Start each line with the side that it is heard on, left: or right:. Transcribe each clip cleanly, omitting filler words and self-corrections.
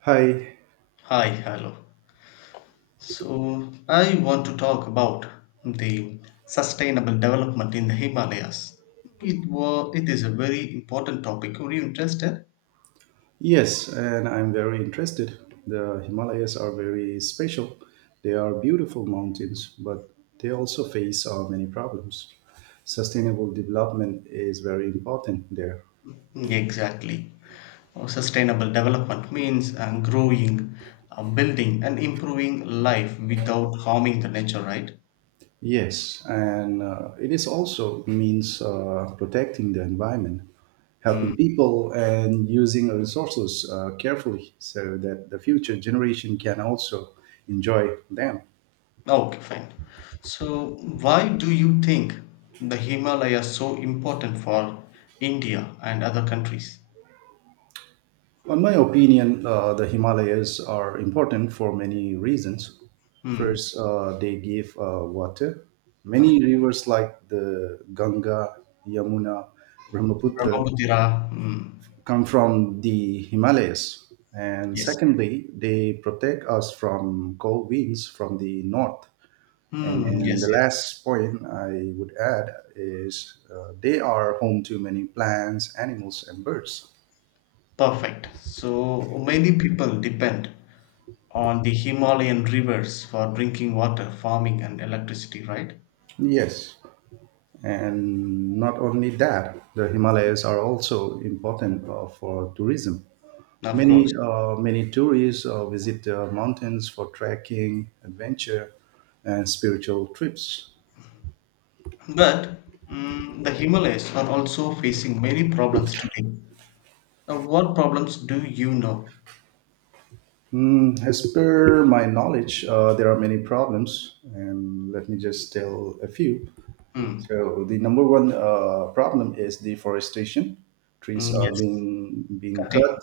right: Hi.
left: Hi, hello. So, I want to talk about the sustainable development in the Himalayas. It is a very important topic. Were you interested?
right: Yes, and I'm very interested. The Himalayas are very special. They are beautiful mountains, but they also face many problems. Sustainable development is very important there.
left: Exactly. Sustainable development means growing, building, and improving life without harming the nature, right?
right: Yes, and it is also means protecting the environment, helping
left: Mm.
right: people, and using resources carefully so that the future generation can also enjoy them.
left: Okay, fine. So, why do you think the Himalayas so important for India and other countries?
right: Well, in my opinion, the Himalayas are important for many reasons.
left: Hmm.
right: First, they give water. Many rivers like the Ganga, Yamuna, Brahmaputra
left: Brahmaputra. Mm.
right: come from the Himalayas. And
left: Yes, yes.
right: secondly, they protect us from cold winds from the north.
left: Mm,
right: And
left: yes,
right: the
left: yes.
right: last point I would add is they are home to many plants, animals, and birds.
left: Perfect. So many people depend on the Himalayan rivers for drinking water, farming, and electricity, right?
right: Yes. And not only that, the Himalayas are also important for tourism.
left: Of
right: Many
left: course.
right: uh, many tourists visit the mountains for trekking, adventure, and spiritual trips.
left: But mm, the Himalayas are also facing many problems today. What problems do you know?
right: Mm, as per my knowledge, there are many problems, and let me just tell a few.
left: Mm,
right: So the number one problem is deforestation. Trees
left: mm,
right: are
left: yes,
right: being
left: cutting.
right: cut,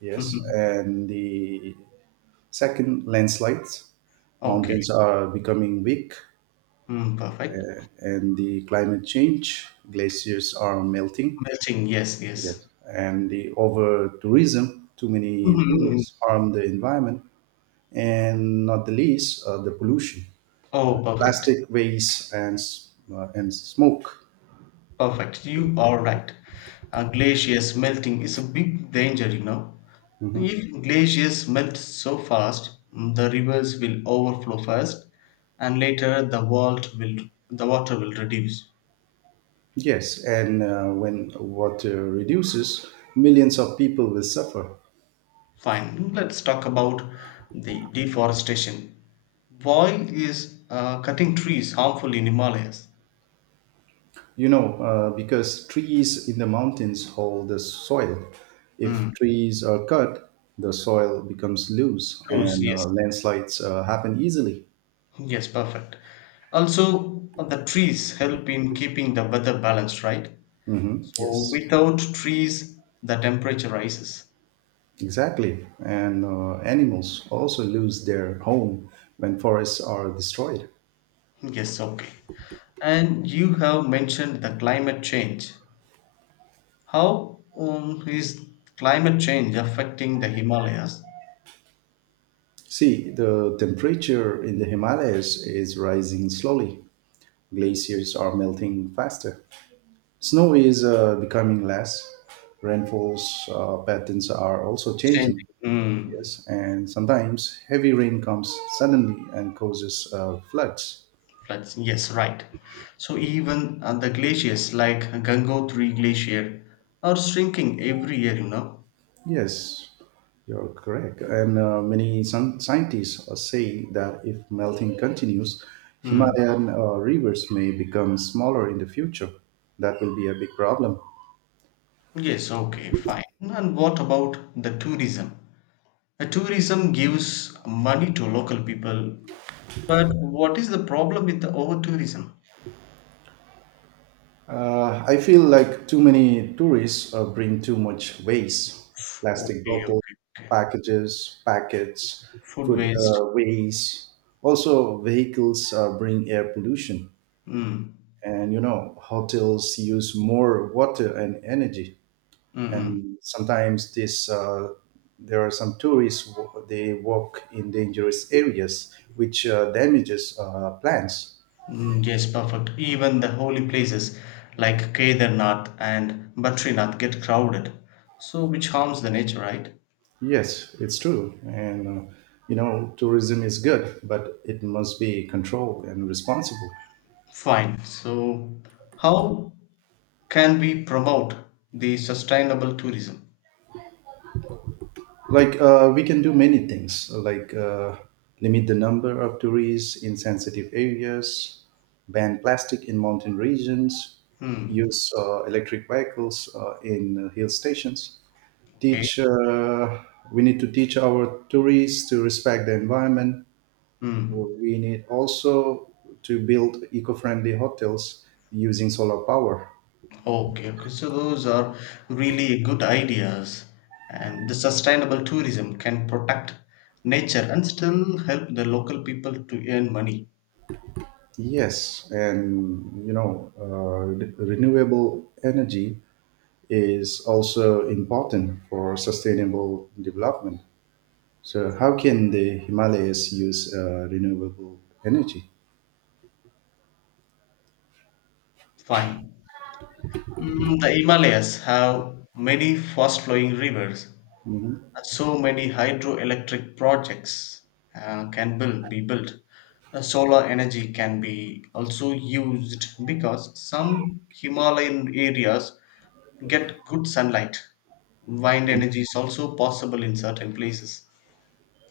right: yes,
left: Mhm.
right: and the second, landslides.
left: Okay.
right: Mountains are becoming weak,
left: Mm, perfect.
right: and the climate change, glaciers are melting.
left: Melting. Yes, yes.
right: Yes. And the over tourism, too many
left: Mhm, mhm.
right: tourists harm the environment, and not the least, the pollution,
left: Oh, perfect.
right: plastic waste, and and smoke.
left: Perfect. You are right. Glaciers melting is a big danger, you know.
right: Mhm.
left: If glaciers melt so fast, mm, the rivers will overflow first, and later the water will reduce.
right: Yes, and when water reduces, millions of people will suffer.
left: Fine. Let's talk about the deforestation. Why is cutting trees harmful in Himalayas?
right: You know, because trees in the mountains hold the soil.
left: Hmm.
right: If trees are cut, the soil becomes loose
left: Rose,
right: and
left: yes.
right: landslides happen easily.
left: Yes, perfect. Also, the trees help in keeping the weather balanced, right? So
right: Yes,
left: without trees, the temperature rises.
right: exactly. And animals also lose their home when forests are destroyed.
left: Yes, okay. And you have mentioned the climate change. How is climate change affecting the Himalayas?
right: See, the temperature in the Himalayas is rising slowly. Glaciers are melting faster. Snow is becoming less. Rainfalls patterns are also changing.
left: Changing. Mm,
right: Yes, and sometimes heavy rain comes suddenly and causes floods.
left: floods. Yes, right. So even the glaciers like Gangotri Glacier are shrinking every year, you know.
right: Yes, you're correct. And many some scientists say that if melting continues,
left: Hmm.
right: Himalayan rivers may become smaller in the future. That will be a big problem.
left: Yes, okay, fine. And what about the tourism? The tourism gives money to local people. But what is the problem with the over tourism?
right: I feel like too many tourists bring too much waste, plastic
left: Okay,
right: bottles,
left: okay, okay.
right: packages, packets,
left: Food
right: food
left: waste.
right: waste. Also, vehicles bring air pollution.
left: Mm.
right: And you know, hotels use more water and energy.
left: Mm-mm.
right: And sometimes there are some tourists, they walk in dangerous areas, which damages plants.
left: Mm, yes, perfect. Even the holy places like Kedarnath and Badrinath get crowded, so which harms the nature, right?
right: Yes, it's true. You know, tourism is good, but it must be controlled and responsible.
left: Fine. So, how can we promote the sustainable tourism?
right: Like, we can do many things, like limit the number of tourists in sensitive areas, ban plastic in mountain regions,
left: Hmm.
right: use electric vehicles in hill stations,
left: Okay.
right: teach, uh, we need to teach our tourists to respect the environment.
left: Hmm.
right: We need also to build eco-friendly hotels using solar power.
left: Okay, okay. So those are really good ideas. And the sustainable tourism can protect nature and still help the local people to earn money.
right: Yes, and you know, renewable energy is also important for sustainable development. So, how can the Himalayas use renewable energy?
left: Fine. Mm, the Himalayas have many fast flowing rivers
right: Mhm.
left: so many hydroelectric projects can build, be built. Solar energy can be also used because some Himalayan areas get good sunlight. Wind energy is also possible in certain places.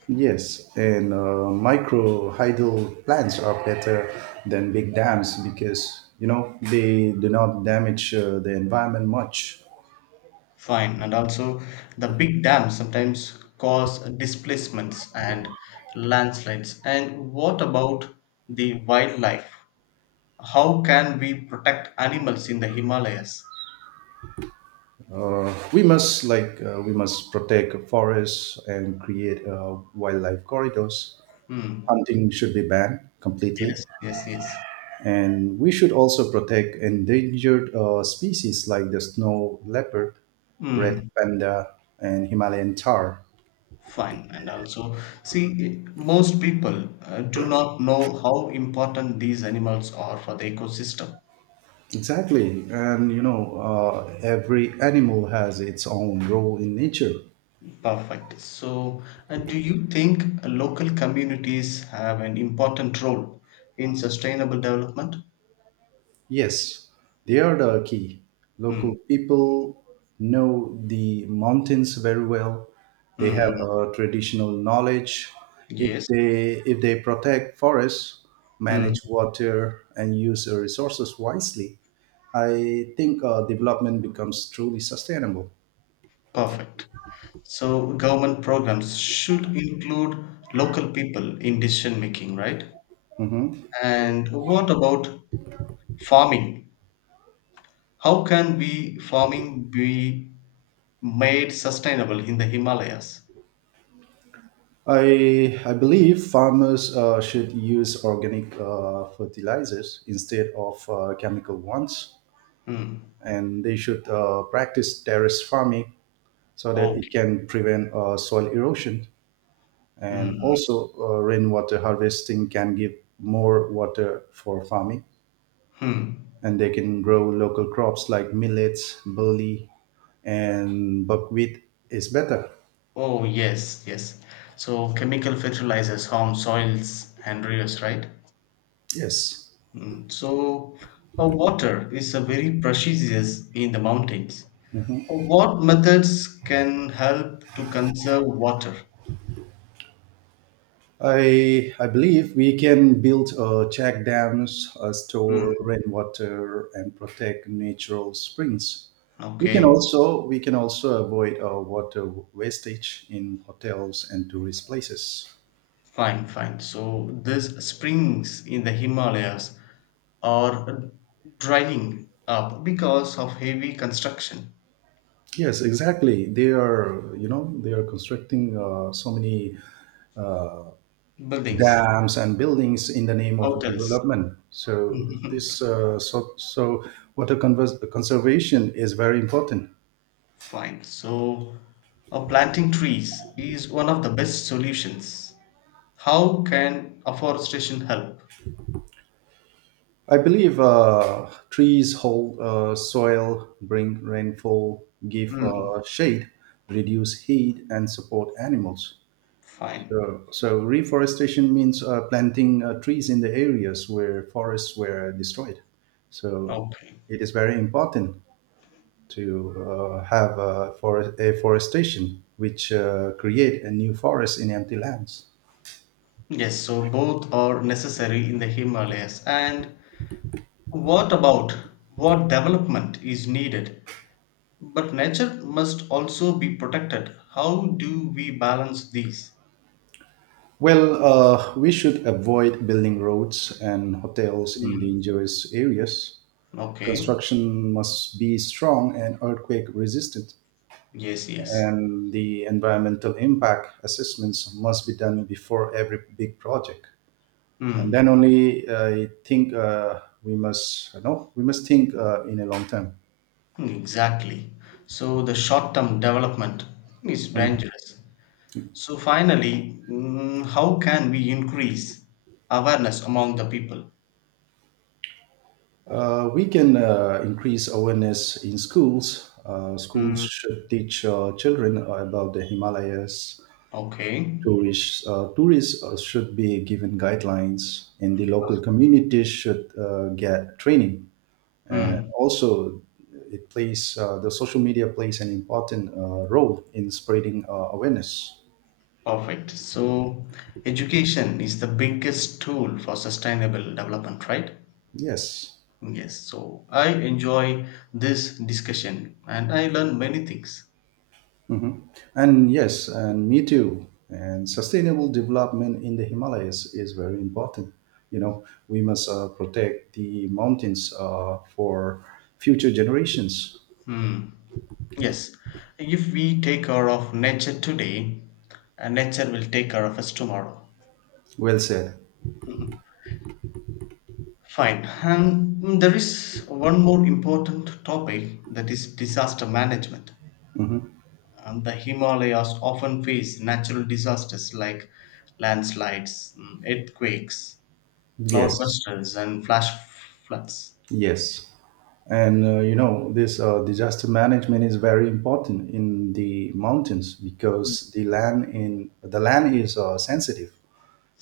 right: Yes, and micro hydel plants are better than big dams because you know they do not damage the environment much.
left: Fine, and also the big dams sometimes cause displacements and landslides. And what about the wildlife? How can we protect animals in the Himalayas?
right: We must protect forests and create wildlife corridors.
left: Hmm.
right: Hunting should be banned
left: Yes,
right: completely,
left: yes, yes.
right: and we should also protect endangered species like the snow leopard, red
left: Hmm.
right: panda, and Himalayan tar.
left: Fine. And also, see, most people do not know how important these animals are for the ecosystem.
right: Exactly, and you know every animal has its own role in nature.
left: Perfect. So, do you think local communities have an important role in sustainable development?
right: Yes, they are the key.
left: Mm,
right: Local people know the mountains very well. They
left: mm,
right: have
left: mm.
right: a traditional knowledge. If
left: Yes.
right: they if they protect forests,
left: Mm,
right: manage water, and use their resources wisely, I think development becomes truly sustainable.
left: perfect. So, government programs should include local people in decision making, right?
right: Mhm.
left: And what about farming? How can we farming be made sustainable in the Himalayas?
right: I believe farmers should use organic fertilizers instead of chemical ones,
left: Hmm.
right: and they should practice terrace farming so that it
left: Okay.
right: can prevent soil erosion. And
left: Hmm.
right: also, rainwater harvesting can give more water for farming,
left: Hmm.
right: and they can grow local crops like millets, barley, and buckwheat is better.
left: Oh yes, yes. So chemical fertilizers harm soils and rivers, right?
right: Yes.
left: Mm, so, water is a very precious in the mountains.
right: Mhm.
left: What methods can help to conserve water?
right: I believe we can build check dams, store
left: Mm,
right: rainwater, and protect natural springs. We can
left: okay,
right: also we can also avoid water wastage in hotels and tourist places.
left: fine, fine. So, these springs in the Himalayas Or drying up because of heavy construction,
right: Yes, exactly. They are you know they are constructing so many uh,
left: buildings,
right: dams and buildings in the name of
left: hotels.
right: development. So this so so conservation is very important.
left: Fine. So, planting trees is one of the best solutions. How can afforestation help?
right: I believe trees hold soil, bring rainfall, give
left: Hmm.
right: shade, reduce heat, and support animals.
left: Fine.
right: So reforestation means planting trees in the areas where forests were destroyed. So
left: Okay.
right: it is very important to have forest afforestation, which create a new forest in empty lands.
left: Yes, so both are necessary in the Himalayas. And what about what development is needed? But nature must also be protected. How do we balance these?
right: Well, we should avoid building roads and hotels in
left: Mm,
right: dangerous areas,
left: okay.
right: construction must be strong and earthquake resistant,
left: Yes, yes.
right: and the environmental impact assessments must be done before every big project, and then
left: Mm,
right: only I think we must you know we must think in a long term.
left: exactly. So the short-term development is
right: Mm.
left: dangerous. So finally, mm, how can we increase awareness among the people?
right: We can increase awareness in schools. Schools
left: Mm,
right: should teach children about the Himalayas,
left: okay.
right: tourists should be given guidelines, and the local communities should get training, and
left: Mm,
right: also it plays the social media plays an important role in spreading awareness.
left: perfect. So education is the biggest tool for sustainable development, right?
right: Yes.
left: Yes. So I enjoy this discussion and I learn many things.
right: hmm and yes, and me too, and sustainable development in the Himalayas is very important. You know, we must protect the mountains for future generations.
left: Mm. Yes, if we take care of nature today, nature will take care of us tomorrow.
right: Well said.
left: Mhm. Fine. And mm, there is one more important topic that is disaster management.
right: hmm
left: The Himalayas often face natural disasters like landslides, mm, earthquakes,
right: yes.
left: cloudbusters, and flash floods.
right: Yes, and you know this disaster management is very important in the mountains because the land is sensitive.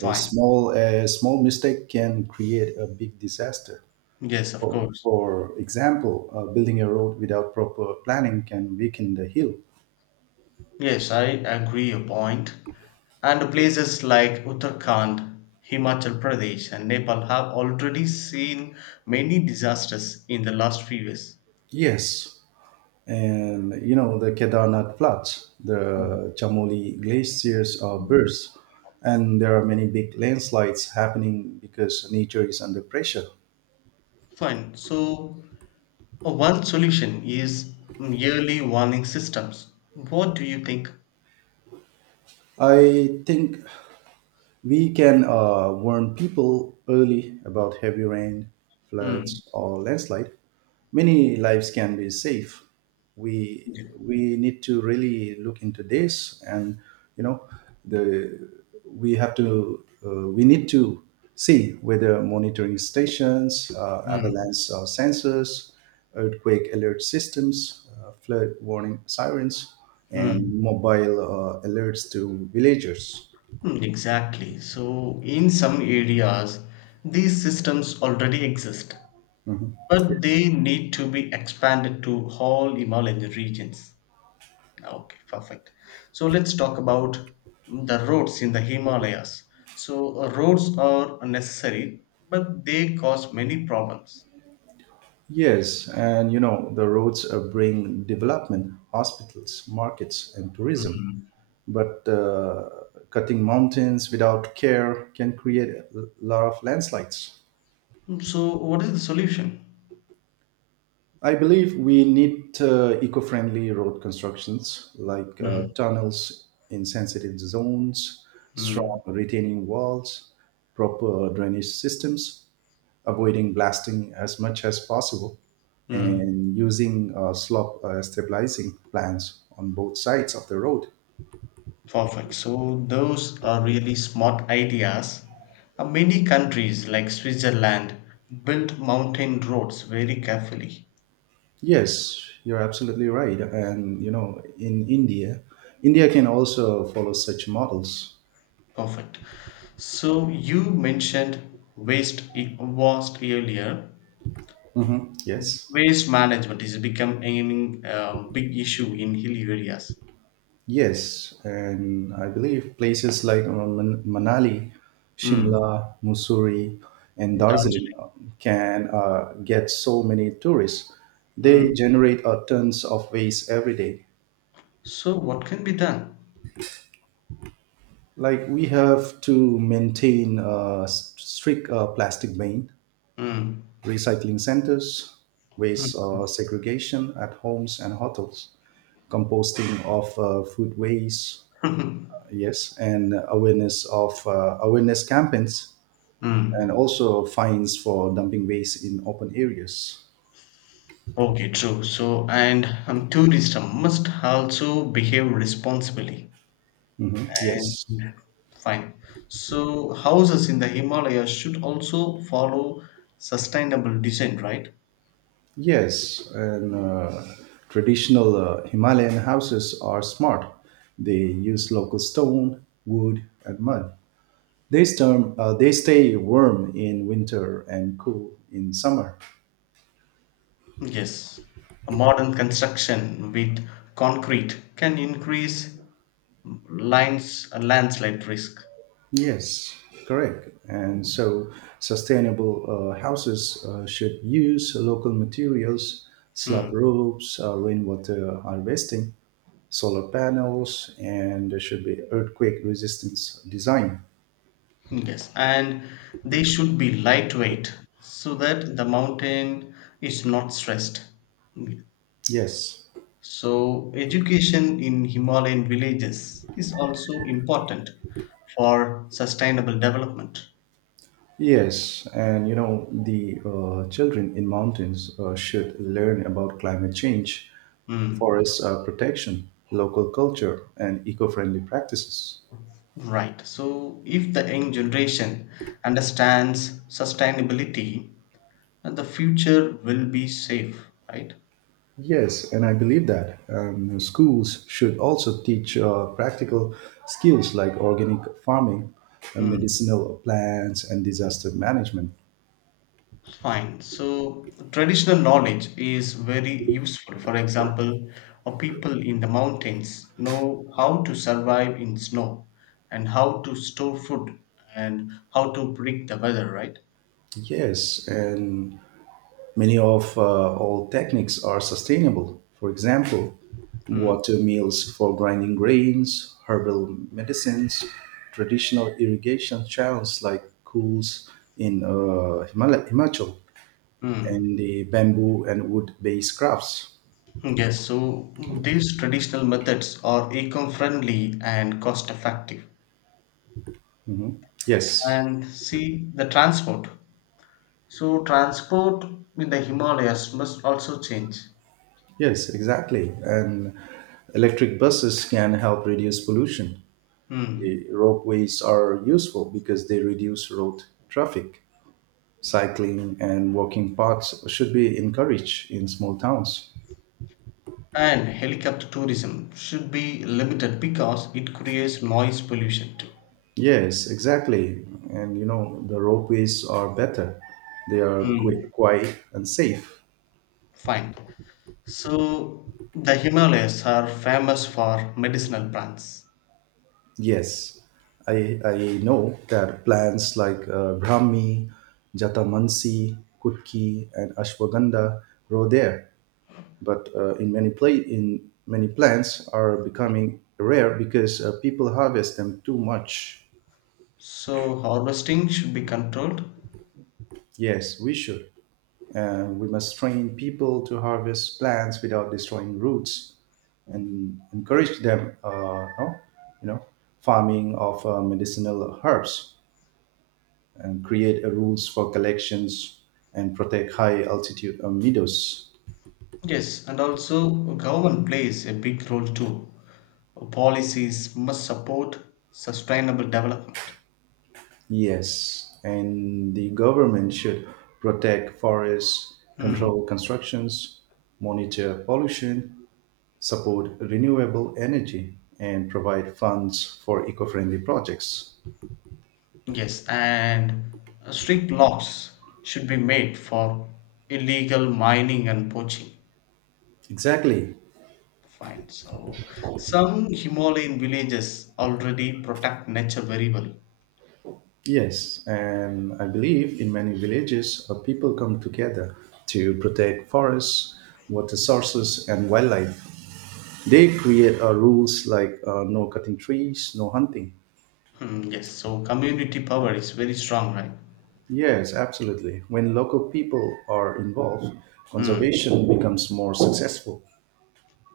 right: A small a small mistake can create a big disaster.
left: Yes, of
right: For,
left: course.
right: for example, building a road without proper planning can weaken the hill.
left: Yes, I agree your point. And places like Uttarakhand, Himachal Pradesh, and Nepal have already seen many disasters in the last few years.
right: Yes, and you know the Kedarnath floods,
left: Mm.
right: the Chamoli glaciers are burst, and there are many big landslides happening because nature is under pressure.
left: Fine. So, one solution is mm, yearly warning systems. What do you think?
right: I think we can warn people early about heavy rain,
left: Hmm.
right: floods, or landslide. Many lives can be saved. We
left: Yeah.
right: we need to really look into this, and you know, the we have to we need to see whether monitoring stations,
left: Hmm.
right: avalanche sensors, earthquake alert systems, flood warning sirens,
left: Hmm.
right: and mobile alerts to villagers.
left: Hmm, exactly. So, in some areas, these systems already exist.
right: Mhm.
left: But
right: Yes.
left: they need to be expanded to all Himalayan regions. Ah, okay, perfect. So let's talk about the roads in the Himalayas. So roads are necessary, but they cause many problems.
right: Yes, and you know, the roads bring development, hospitals, markets, and tourism.
left: Mm,
right: But cutting mountains without care can create a lot of landslides.
left: so what is the solution?
right: I believe we need eco-friendly road constructions like
left: Mm,
right: tunnels in sensitive zones,
left: mm,
right: strong retaining walls, proper drainage systems, avoiding blasting as much as possible,
left: mm,
right: and using slope stabilizing plans on both sides of the road.
left: perfect. So those are really smart ideas. Many countries like Switzerland built mountain roads very carefully.
right: Yes, you're absolutely right. And you know, India can also follow such models.
left: Perfect. So you mentioned waste earlier.
right: Mhm. Yes.
left: Waste management is becoming a big issue in hilly areas.
right: Yes, and I believe places like Manali,
left: Mm.
right: Shimla, Mussoorie, and Darjeeling
left: Darjeeling.
right: can get so many tourists. They
left: Mm.
right: generate tons of waste every day.
left: So what can be done?
right: Like, we have to maintain strict plastic ban,
left: Mm.
right: recycling centers, waste segregation at homes and hotels, composting of food waste. Yes, and awareness campaigns, and
left: mm.
right: also fines for dumping waste in open areas.
left: Okay, true. So and tourists must also behave responsibly.
right: Mhm.
left: And
right: Yes,
left: fine. So houses in the Himalayas should also follow sustainable design, right?
right: yes, and traditional Himalayan houses are smart. They use local stone, wood, and mud. They stay warm in winter and cool in summer.
left: Yes, a modern construction with concrete can increase lines landslide risk.
right: Yes, correct. And so sustainable houses should use local materials, slab
left: Mm,
right: roofs, rainwater harvesting, solar panels, and there should be earthquake resistance design.
left: yes, and they should be lightweight so that the mountain is not stressed. Mm.
right: Yes,
left: So, education in Himalayan villages is also important for sustainable development.
right: yes, and you know the children in mountains should learn about climate change,
left: Mm,
right: forest protection, local culture, and eco-friendly practices.
left: right. So, if the young generation understands sustainability, and the future will be safe, right?
right: Yes, and I believe that schools should also teach practical skills like organic farming,
left: Mm.
right: medicinal plants, and disaster management.
left: Fine. So traditional knowledge is very useful. For example, a people in the mountains know how to survive in snow and how to store food and how to predict the weather, right?
right: Yes, and many of old techniques are sustainable. For example,
left: Mm.
right: water mills for grinding grains, herbal medicines, traditional irrigation channels like cools in Himachal, and
left: Hmm.
right: the bamboo and wood-based crafts.
left: Yes, so these traditional methods are eco-friendly and cost-effective.
right: Mhm. Yes,
left: And see the transport. So transport in the Himalayas must also change.
right: yes, exactly. And electric buses can help reduce pollution.
left: Hmm.
right: The ropeways are useful because they reduce road traffic. Cycling and walking paths should be encouraged in small towns.
left: And helicopter tourism should be limited because it creates noise pollution too.
right: Yes, exactly. And you know, the ropeways are better. They are
left: Hmm.
right: quick, quiet, and safe.
left: Fine. So the Himalayas are famous for medicinal plants.
right: Yes, I know that plants like Brahmi, Jatamansi, Kutki, and Ashwagandha grow there. But in many plants are becoming rare because people harvest them too much.
left: So harvesting should be controlled.
right: Yes, we should. And we must train people to harvest plants without destroying roots and encourage them, no, you know, farming of medicinal herbs, and create a rules for collections, and protect high altitude meadows.
left: Yes, and also government plays a big role too. Policies must support sustainable development.
right: Yes, and the government should protect forests,
left: Hmm.
right: control constructions, monitor pollution, support renewable energy, and provide funds for eco friendly projects.
left: Yes, and strict laws should be made for illegal mining and poaching.
right: Exactly.
left: Fine. So some Himalayan villages already protect nature very well.
right: Yes, and I believe in many villages, people come together to protect forests, water sources, and wildlife. They create rules like no cutting trees, no hunting.
left: Hmm, yes. So community power is very strong, right?
right: Yes, absolutely. When local people are involved,
left: Hmm.
right: conservation becomes more successful.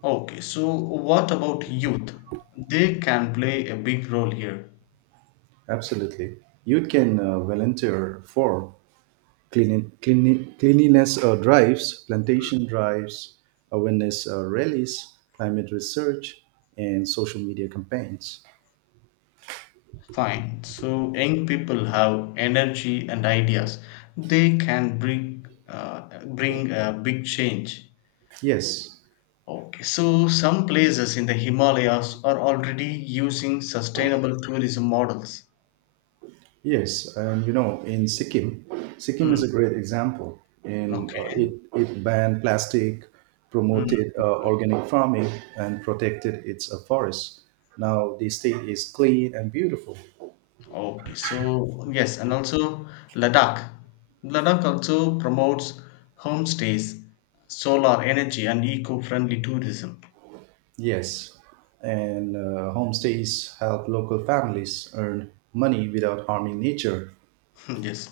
left: Okay. So what about youth? They can play a big role here.
right: Absolutely. You can volunteer for cleanliness drives, plantation drives, awareness rallies, climate research, and social media campaigns.
left: Fine. So young people have energy and ideas. They can bring a big change.
right: Yes,
left: Okay, so some places in the Himalayas are already using sustainable tourism models.
right: yes. You know, in Sikkim
left: Hmm.
right: is a great example. In uh,
left: Okay.
right: it, it banned plastic,
left: Hmm.
right: promoted organic farming, and protected its forests. Now the state is clean and beautiful.
left: Okay. So yes, and also Ladakh. Ladakh also promotes homestays, solar energy, and eco-friendly tourism.
right: Yes, and homestays help local families earn money without harming nature.
left: Yes.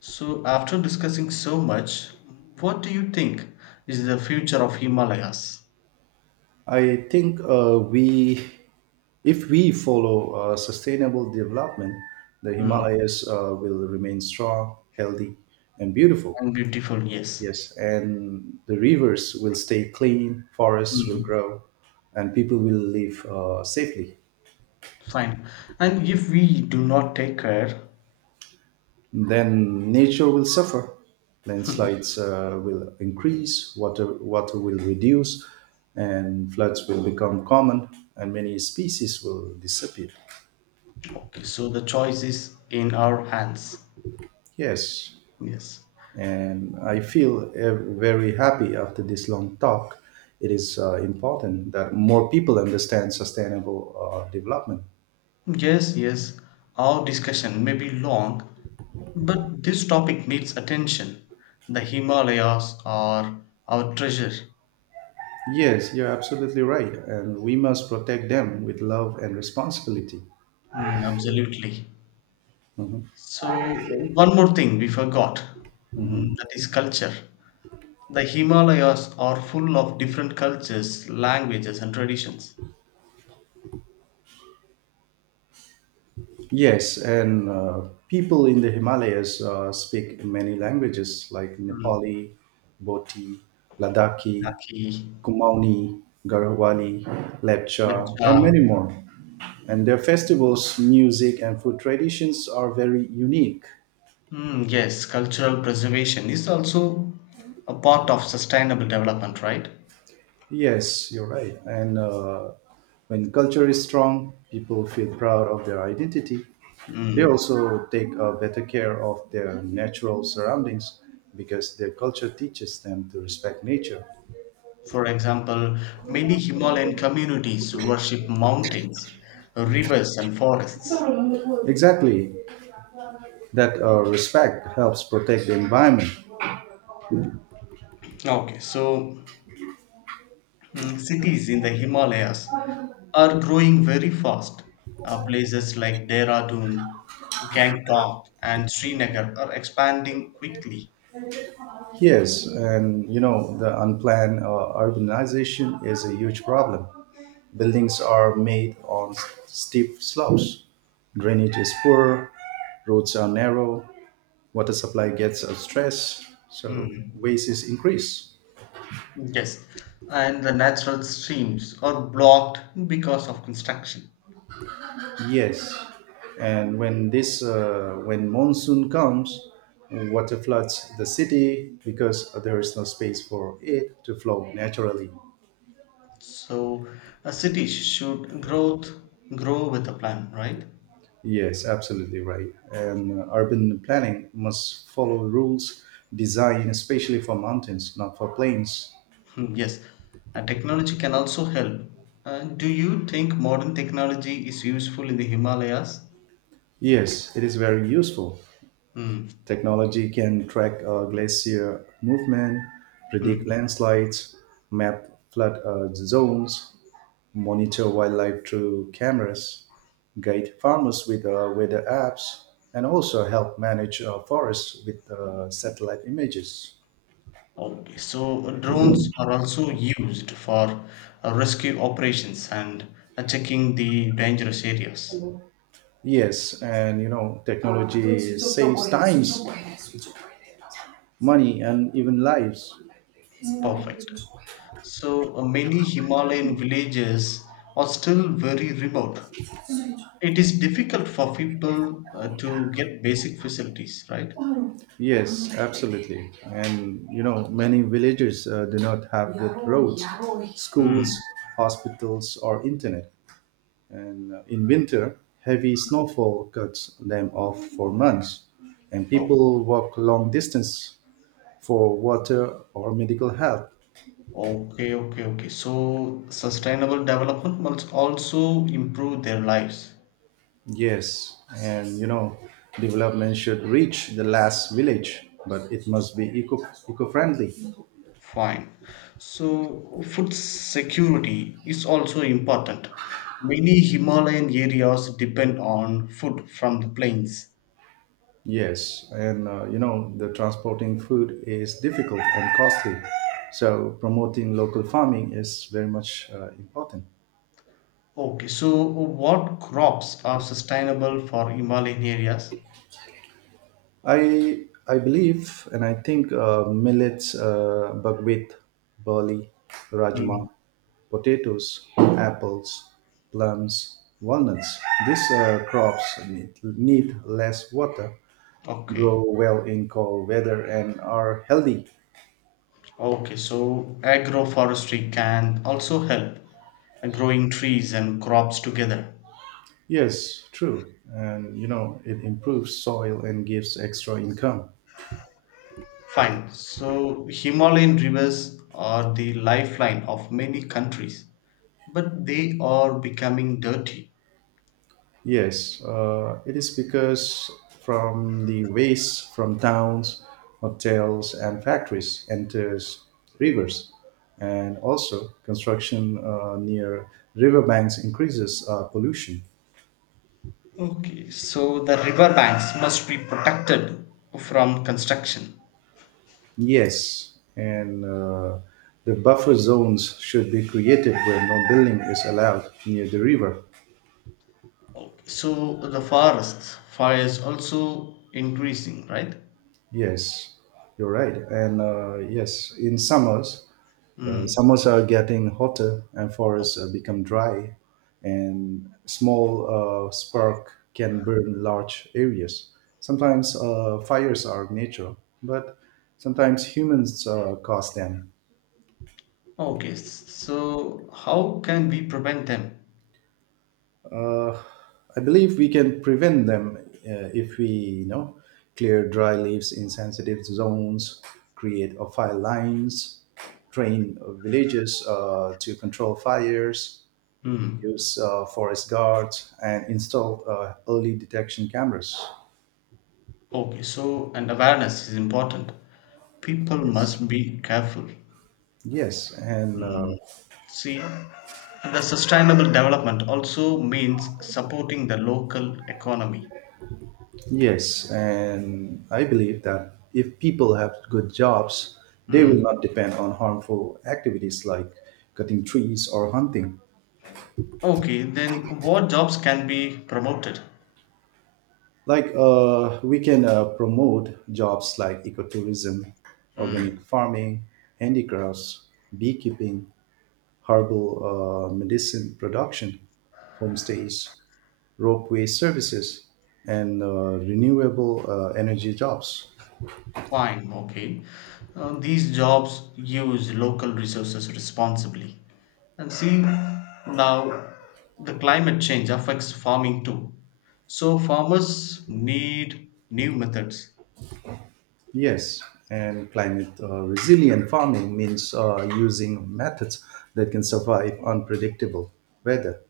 left: So after discussing so much, what do you think is the future of Himalayas?
right: I think uh, we, if we follow sustainable development, the
left: Hmm.
right: Himalayas will remain strong, healthy, and beautiful.
left: And beautiful, yes.
right: Yes, and the rivers will stay clean, forests will
left: Hmm.
right: grow, and people will live safely.
left: Fine. And if we do not take care,
right: Then nature will suffer. Landslides will increase, water will reduce, and floods will become common, and many species will disappear.
left: okay, so the choice is in our hands.
right: Yes,
left: Yes.
right: and I feel very happy after this long talk. It is important that more people understand sustainable development.
left: Yes, yes. Our discussion may be long, but this topic needs attention. The Himalayas are our treasure.
right: Yes, you're absolutely right, and we must protect them with love and responsibility.
left: Mm, absolutely.
right: Mhm.
left: So, one more thing we forgot mm, that is culture. The Himalayas are full of different cultures, languages, and traditions.
right: Yes, and people in the Himalayas speak many languages like
left: Mm,
right: Nepali, Bhoti, Ladakhi,
left: Rakhi,
right: Kumauni, Garhwali, Lepcha, and
left: Lakcha,
right: many more. And their festivals, music, and food traditions are very unique.
left: mm, yes, cultural preservation is also a part of sustainable development, right?
right: Yes, you're right. And when culture is strong, people feel proud of their identity. They
left: Mm.
right: also take better care of their natural surroundings because their culture teaches them to respect nature.
left: For example, many Himalayan communities worship mountains, rivers, and forests.
right: Exactly. That respect helps protect the environment.
left: Okay, so mm, cities in the Himalayas are growing very fast. Places like Dehradun, Gangtok, and Srinagar are expanding quickly.
right: Yes, and you know, the unplanned urbanization is a huge problem. Buildings are made on steep slopes, drainage is poor, roads are narrow, water supply gets stressed, so
left: Mm.
right: waste is increased.
left: Yes, and the natural streams are blocked because of construction.
right: Yes, and when monsoon comes, water floods the city because there is no space for it to flow naturally.
left: So a city should grow with a plan, right?
right: Yes, absolutely right. And urban planning must follow rules designed especially for mountains, not for plains.
left: Hmm, yes, and technology can also help. Do you think modern technology is useful in the Himalayas?
right: Yes, it is very useful.
left: Hmm.
right: Technology can track glacier movement,
left: Hmm.
right: predict landslides, map flood zones, monitor wildlife through cameras, guide farmers with weather apps, and also help manage forests with satellite images.
left: Okay, so drones are also used for rescue operations and checking the dangerous areas.
right: Yes, and you know, technology saves times, money, and even lives.
left: Perfect. So many Himalayan villages are still very remote. It is difficult for people to get basic facilities, right?
right: Yes, absolutely. And you know, many villages do not have good roads, schools,
left: Hmm.
right: hospitals, or internet. And in winter, heavy snowfall cuts them off for months, and
left: Oh,
right: people walk long distance for water or medical help.
left: okay, okay, okay. So sustainable development must also improve their lives.
right: Yes, and you know, development should reach the last village, but it must be eco friendly.
left: Fine. So food security is also important. Many Himalayan areas depend on food from the plains.
right: Yes, and you know, the transporting food is difficult and costly, so promoting local farming is very much important.
left: Okay, so what crops are sustainable for Himalayan areas?
right: I believe and I think millets, buckwheat, barley,
left: Hmm.
right: rajma, potatoes, apples, plums, walnuts. These crops need less water,
left: Okay,
right: grow well in cold weather, and are healthy.
left: okay, so agroforestry can also help growing trees and crops together.
right: Yes, true. And you know, it improves soil and gives extra income.
left: Fine. So Himalayan rivers are the lifeline of many countries, but they are becoming dirty.
right: Yes, it is because from the waste from towns, hotels, and factories enters rivers, and also construction near riverbanks increases pollution.
left: Okay, so the river banks must be protected from construction.
right: Yes, and the buffer zones should be created where no building is allowed near the river.
left: Okay. So the forests fires also increasing, right?
right: Yes, you're right. And yes,
left: Hmm.
right: summers are getting hotter and forests become dry, and small spark can burn large areas. Sometimes fires are natural, but sometimes humans cause them.
left: Okay. So how can we prevent them?
right: Uh, I believe we can prevent them if we, you know, clear dry leaves in sensitive zones, create a fire lines, train villages to control fires,
left: Hmm.
right: use forest guards and install early detection cameras.
left: Okay. So and awareness is important. People
right: Yes.
left: must be careful.
right: Yes, and
left: Hmm.
right: uh,
left: See, the sustainable development also means supporting the local economy.
right: yes, and I believe that if people have good jobs, they will
left: Hmm.
right: not depend on harmful activities like cutting trees or hunting.
left: Okay. Then what jobs can be promoted?
right: Like we can promote jobs like ecotourism, organic
left: Hmm.
right: farming, handicrafts, beekeeping, herbal medicine production, homestays, ropeway services, and renewable energy jobs.
left: Fine, okay. These jobs use local resources responsibly. And see, now the climate change affects farming too. So farmers need new methods.
right: Yes, and climate resilient farming means using methods that can survive unpredictable weather.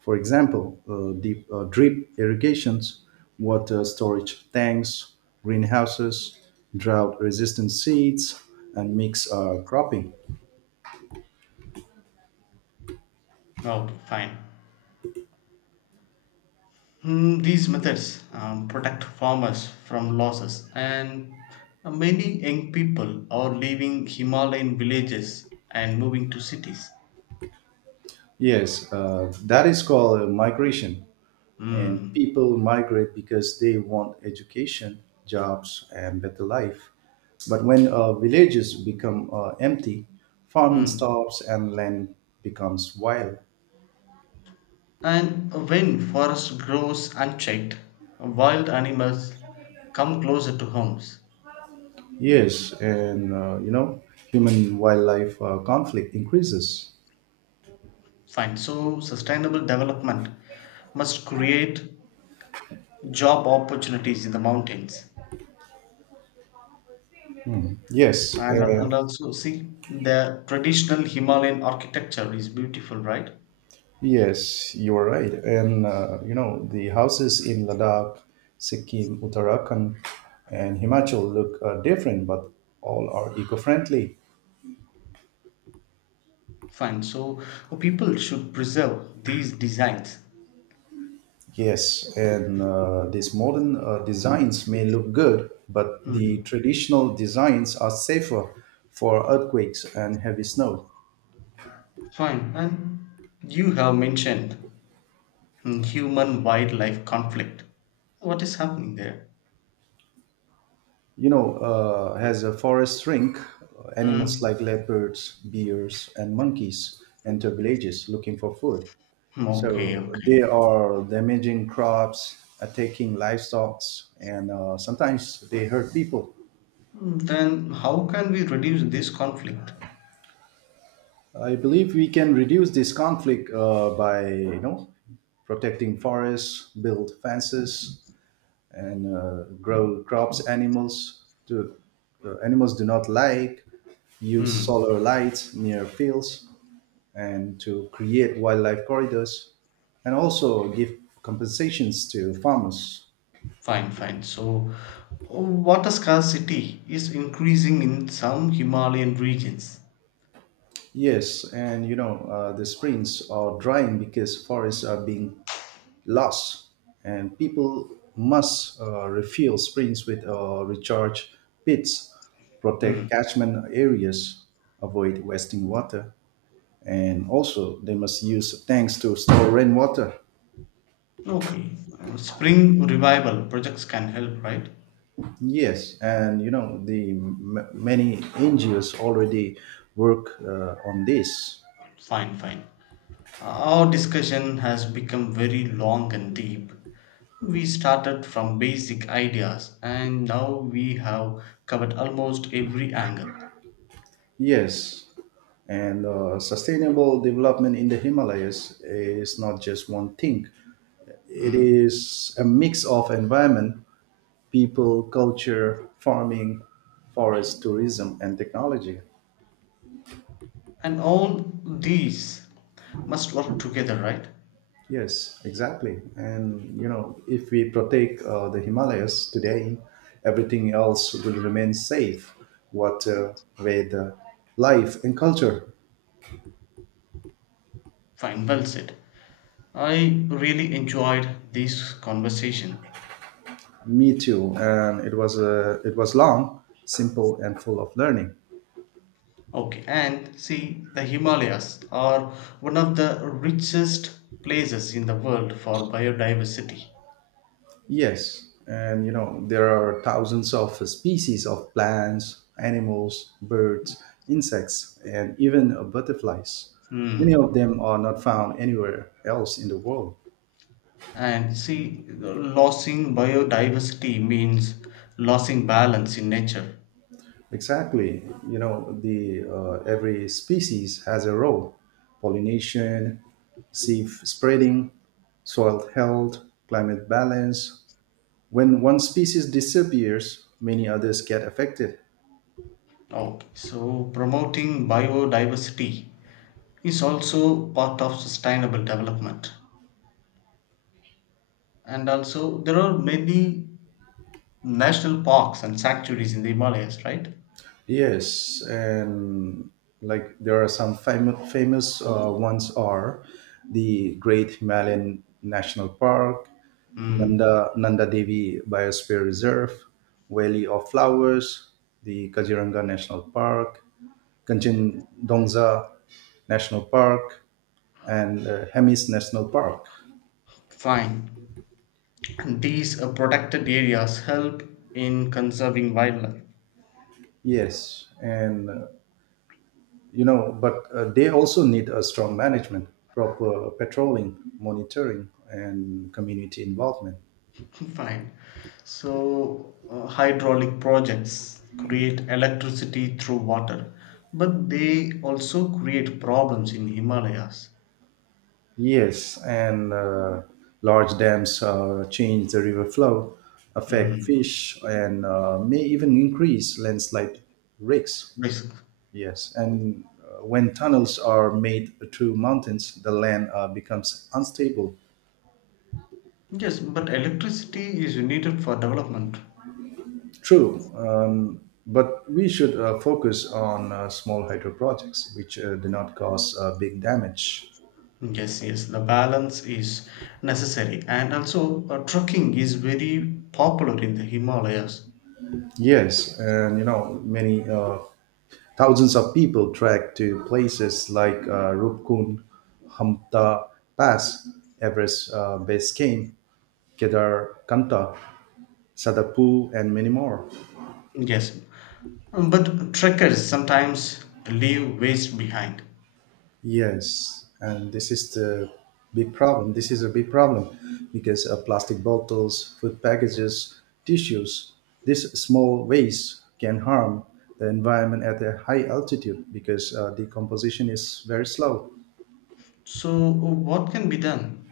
right: For example, deep drip irrigations, water storage tanks, greenhouses, drought resistant seeds, and mixed cropping.
left: Okay, fine. Hmm, these methods protect farmers from losses, and many young people are leaving Himalayan villages and moving to cities.
right: Yes, that is called migration. And
left: Hmm.
right: people migrate because they want education jobs and better life, but when villages become empty, farming
left: Hmm.
right: stops and land becomes wild.
left: And when forest grows unchecked, wild animals come closer to homes.
right: Yes, and you know, human wildlife conflict increases.
left: Fine. So sustainable development must create job opportunities in the mountains.
right: Yes,
left: And
right: uh,
left: also see the traditional Himalayan architecture is beautiful, right?
right: yes, you are right. And you know, the houses in Ladakh, Sikkim, Uttarakhand, and Himachal look different, but all are eco-friendly.
left: Fine. So people should preserve these designs.
right: Yes, and these modern designs may look good, but the
left: Hmm.
right: traditional designs are safer for earthquakes and heavy snow.
left: Fine. And you have mentioned hmm, human wildlife conflict. What is happening there?
right: You know, as a forest shrink, animals
left: Mm.
right: like leopards, bears, and monkeys enter villages looking for food.
left: Okay,
right: So
left: okay.
right: they are damaging crops, attacking livestock, and sometimes they hurt people.
left: Mm, then how can we reduce this conflict?
right: I believe we can reduce this conflict by, you know, protecting forests, build fences, and grow crops animals do not like, use
left: Mm.
right: solar lights near fields and to create wildlife corridors, and also give compensations to farmers.
left: Fine, fine. So, water scarcity is increasing in some Himalayan regions.
right: Yes, and you know, the springs are drying because forests are being loss, and people must refill springs with recharge pits,
left: Mm.
right: protect catchment areas, avoid wasting water, and also they must use tanks to store rainwater.
left: Okay. Spring revival projects can help, right?
right: Yes, and you know, the many NGOs already work on this.
left: Fine, fine. Our discussion has become very long and deep. We started from basic ideas and now we have covered almost every angle.
right: Yes, and sustainable development in the Himalayas is not just one thing. It
left: Mm.
right: is a mix of environment, people, culture, farming, forest, tourism, and technology.
left: And all these must work together, right?
right: Yes, exactly. And you know, if we protect the Himalayas today, everything else will remain safe. What with life and culture.
left: Fine, well said. I really enjoyed this conversation.
right: Me too. And it was long, simple, and full of learning.
left: Okay, and see, the Himalayas are one of the richest places in the world for biodiversity.
right: Yes, and you know, there are thousands of species of plants, animals, birds, insects, and even butterflies. Many of
left: Hmm.
right: them are not found anywhere else in the world.
left: And see, losing biodiversity means losing balance in nature.
right: Exactly. You know, the every species has a role: pollination, seed spreading, soil health, climate balance. When one species disappears, many others get affected.
left: Okay, so promoting biodiversity is also part of sustainable development. And also, there are many national parks and sanctuaries in the Himalayas, right?
right: Yes, and like there are some famous ones are the Great Himalayan National Park,
left: Mm,
right: Nanda Devi Biosphere Reserve, Valley of Flowers, the Kaziranga National Park, Kanchin Dongza National Park, and Hemis National Park.
left: fine. And these protected areas help in conserving wildlife.
right: Yes, and you know but they also need a strong management, proper patrolling, monitoring, and community involvement.
left: Fine. So, hydraulic projects create electricity through water, but they also create problems in Himalayas.
right: Yes, and large dams change the river flow, affect
left: Mm,
right: fish, and may even increase landslide risks.
left: risk.
right: Yes, and when tunnels are made through mountains, the land becomes unstable.
left: Yes, but electricity is needed for development.
right: True. But we should focus on small hydro projects, which do not cause big damage.
left: Yes, yes, the balance is necessary, and also trekking is very popular in the Himalayas.
right: Yes, and you know, many thousands of people trek to places like Rupkun, Hamta Pass, Everest Base Camp, Kedar Kanta, Sadapu, and many more.
left: Yes, um, but trekkers sometimes leave waste behind.
right: Yes, and this is the big problem. This is a big problem because plastic bottles, food packages, tissues, this small waste can harm the environment at a high altitude because decomposition is very slow.
left: So, what can be done?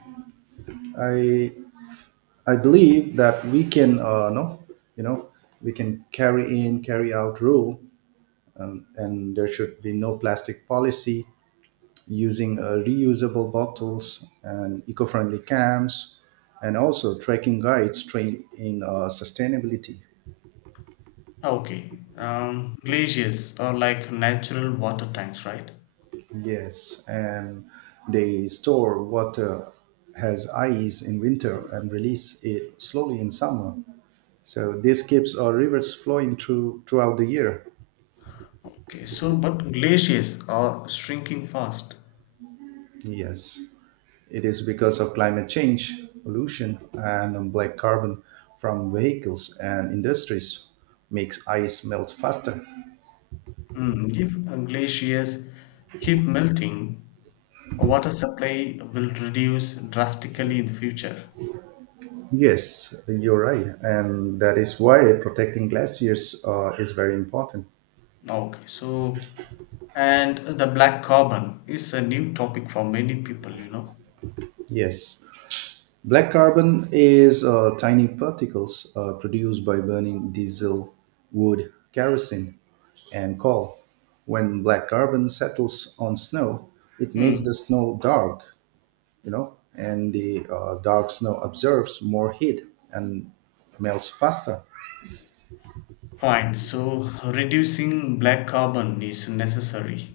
right: I I believe that we can no, You know, we can carry out rule, and there should be no plastic policy, using reusable bottles and eco-friendly camps, and also tracking guides trained in sustainability.
left: Ah, okay, glaciers are like natural water tanks, right?
right: Yes, and they store water, has ice in winter and release it slowly in summer, so this keeps our rivers flowing throughout the year.
left: Okay, so but glaciers are shrinking fast.
right: Yes, it is because of climate change pollution, and black carbon from vehicles and industries makes ice melt faster.
left: Mm, if glaciers keep melting, water supply will reduce drastically in the future.
right: Yes, you're right. And that is why protecting glaciers is very important.
left: Okay, so and the black carbon is a new topic for many people, you know.
right: Yes. Black carbon is tiny particles produced by burning diesel, wood, kerosene, and coal. When black carbon settles on snow, it makes
left: Hmm.
right: the snow dark, you know, and the dark snow absorbs more heat and melts faster.
left: Fine. So reducing black carbon is necessary.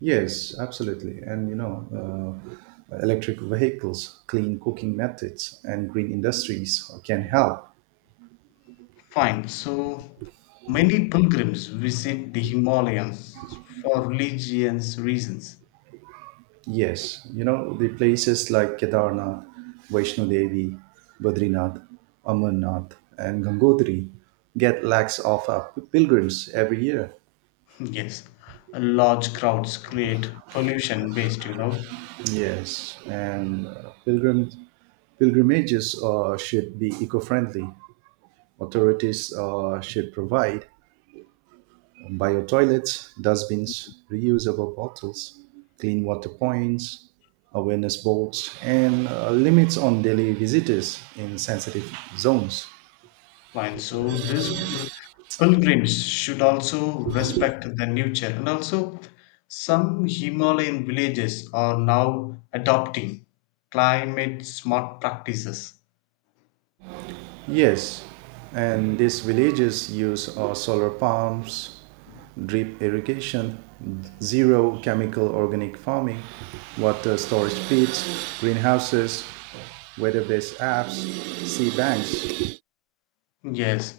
right: Yes, absolutely. And you know, electric vehicles, clean cooking methods, and green industries can help.
left: Fine. So many pilgrims visit the Himalayas for religious reasons.
right: Yes, you know, the places like Kedarnath, Vaishno Devi, Badrinath, Amarnath, and Gangotri get lakhs of pilgrims every year.
left: Yes. Large crowds create pollution waste, you know.
right: Yes, and pilgrims pilgrimages should be eco-friendly. Authorities should provide bio toilets, dustbins, reusable bottles, clean water points, awareness boards, and limits on daily visitors in sensitive zones.
left: Fine. So these pilgrims should also respect the nature, and also some Himalayan villages are now adopting climate smart practices.
right: Yes, and these villages use solar pumps, drip irrigation, zero chemical organic farming, water storage pits, greenhouses, weather based apps, sea banks.
left: Yes,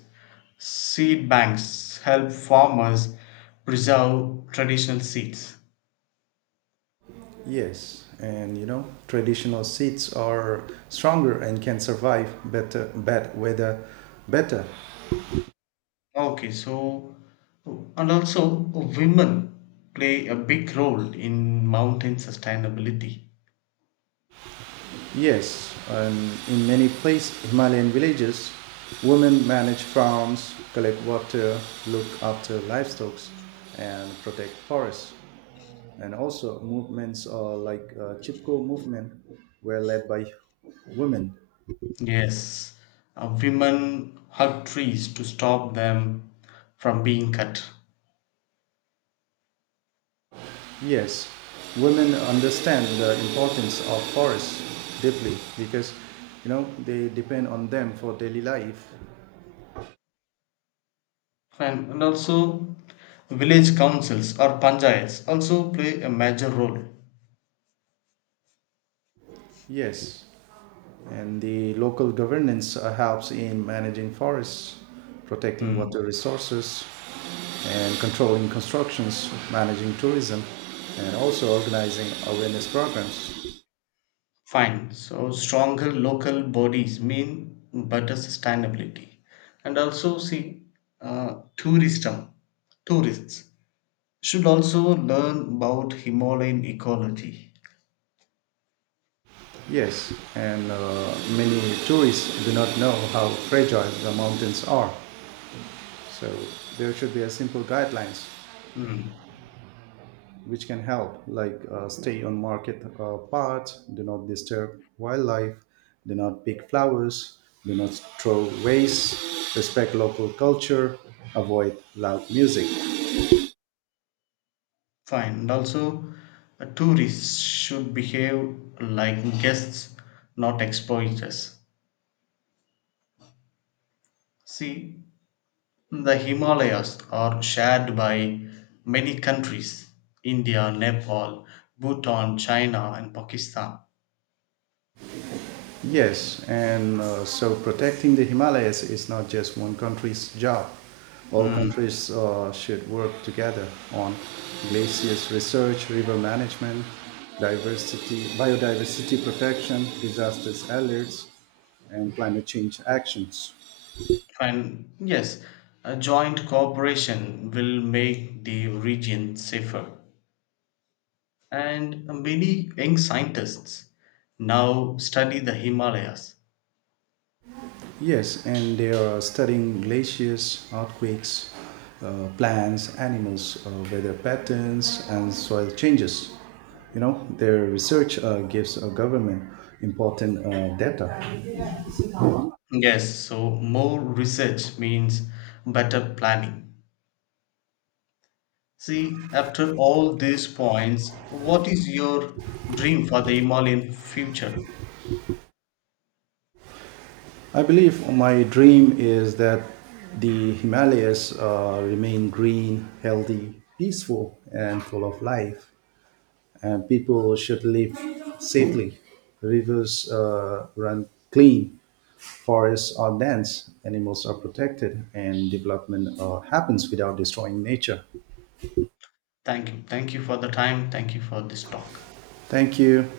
left: seed banks help farmers preserve traditional seeds.
right: Yes, and you know, traditional seeds are stronger and can survive better bad weather better.
left: Okay, so and also women play a big role in mountain sustainability.
right: Yes, and in many places, Himalayan villages, women manage farms, collect water, look after livestock, and protect forests. And also, movements are like Chipko movement were led by women.
left: Yes, women hug trees to stop them from being cut.
right: Yes, women understand the importance of forests deeply because, you know, they depend on them for daily life.
left: And also, village councils or panchayats also play a major role.
right: Yes, and the local governance helps in managing forests, protecting
left: Hmm,
right: water resources, and controlling constructions, managing tourism, and also organizing awareness programs.
left: fine. So, stronger local bodies mean better sustainability. And also, see, uh, tourism, tourists should also learn about Himalayan ecology.
right: Yes, and many tourists do not know how fragile the mountains are, so there should be a simple guidelines
left: Hmm.
right: which can help, like stay on market parts, do not disturb wildlife, do not pick flowers, do not throw waste, respect local culture, avoid loud music.
left: Fine and also tourists should behave like guests, not exploiters. See, the Himalayas are shared by many countries: India, Nepal, Bhutan, China, and Pakistan.
right: Yes, and so protecting the Himalayas is not just one country's job. All
left: Mm,
right: countries should work together on glaciers research, river management, biodiversity protection, disasters alerts, and climate change actions.
left: and yes, a joint cooperation will make the region safer. And many young scientists now study the Himalayas.
right: Yes, and they are studying glaciers, earthquakes, plants, animals, weather patterns, and soil changes. You know, their research gives a government important data.
left: Yes, so more research means better planning. See, after all these points, what is your dream for the Himalayan future?
right: I believe my dream is that the Himalayas remain green, healthy, peaceful, and full of life. And people should live safely. Rivers run clean, forests are dense, animals are protected, and development happens without destroying nature.
left: Thank you. Thank you for the time. Thank you for this talk.
right: Thank you.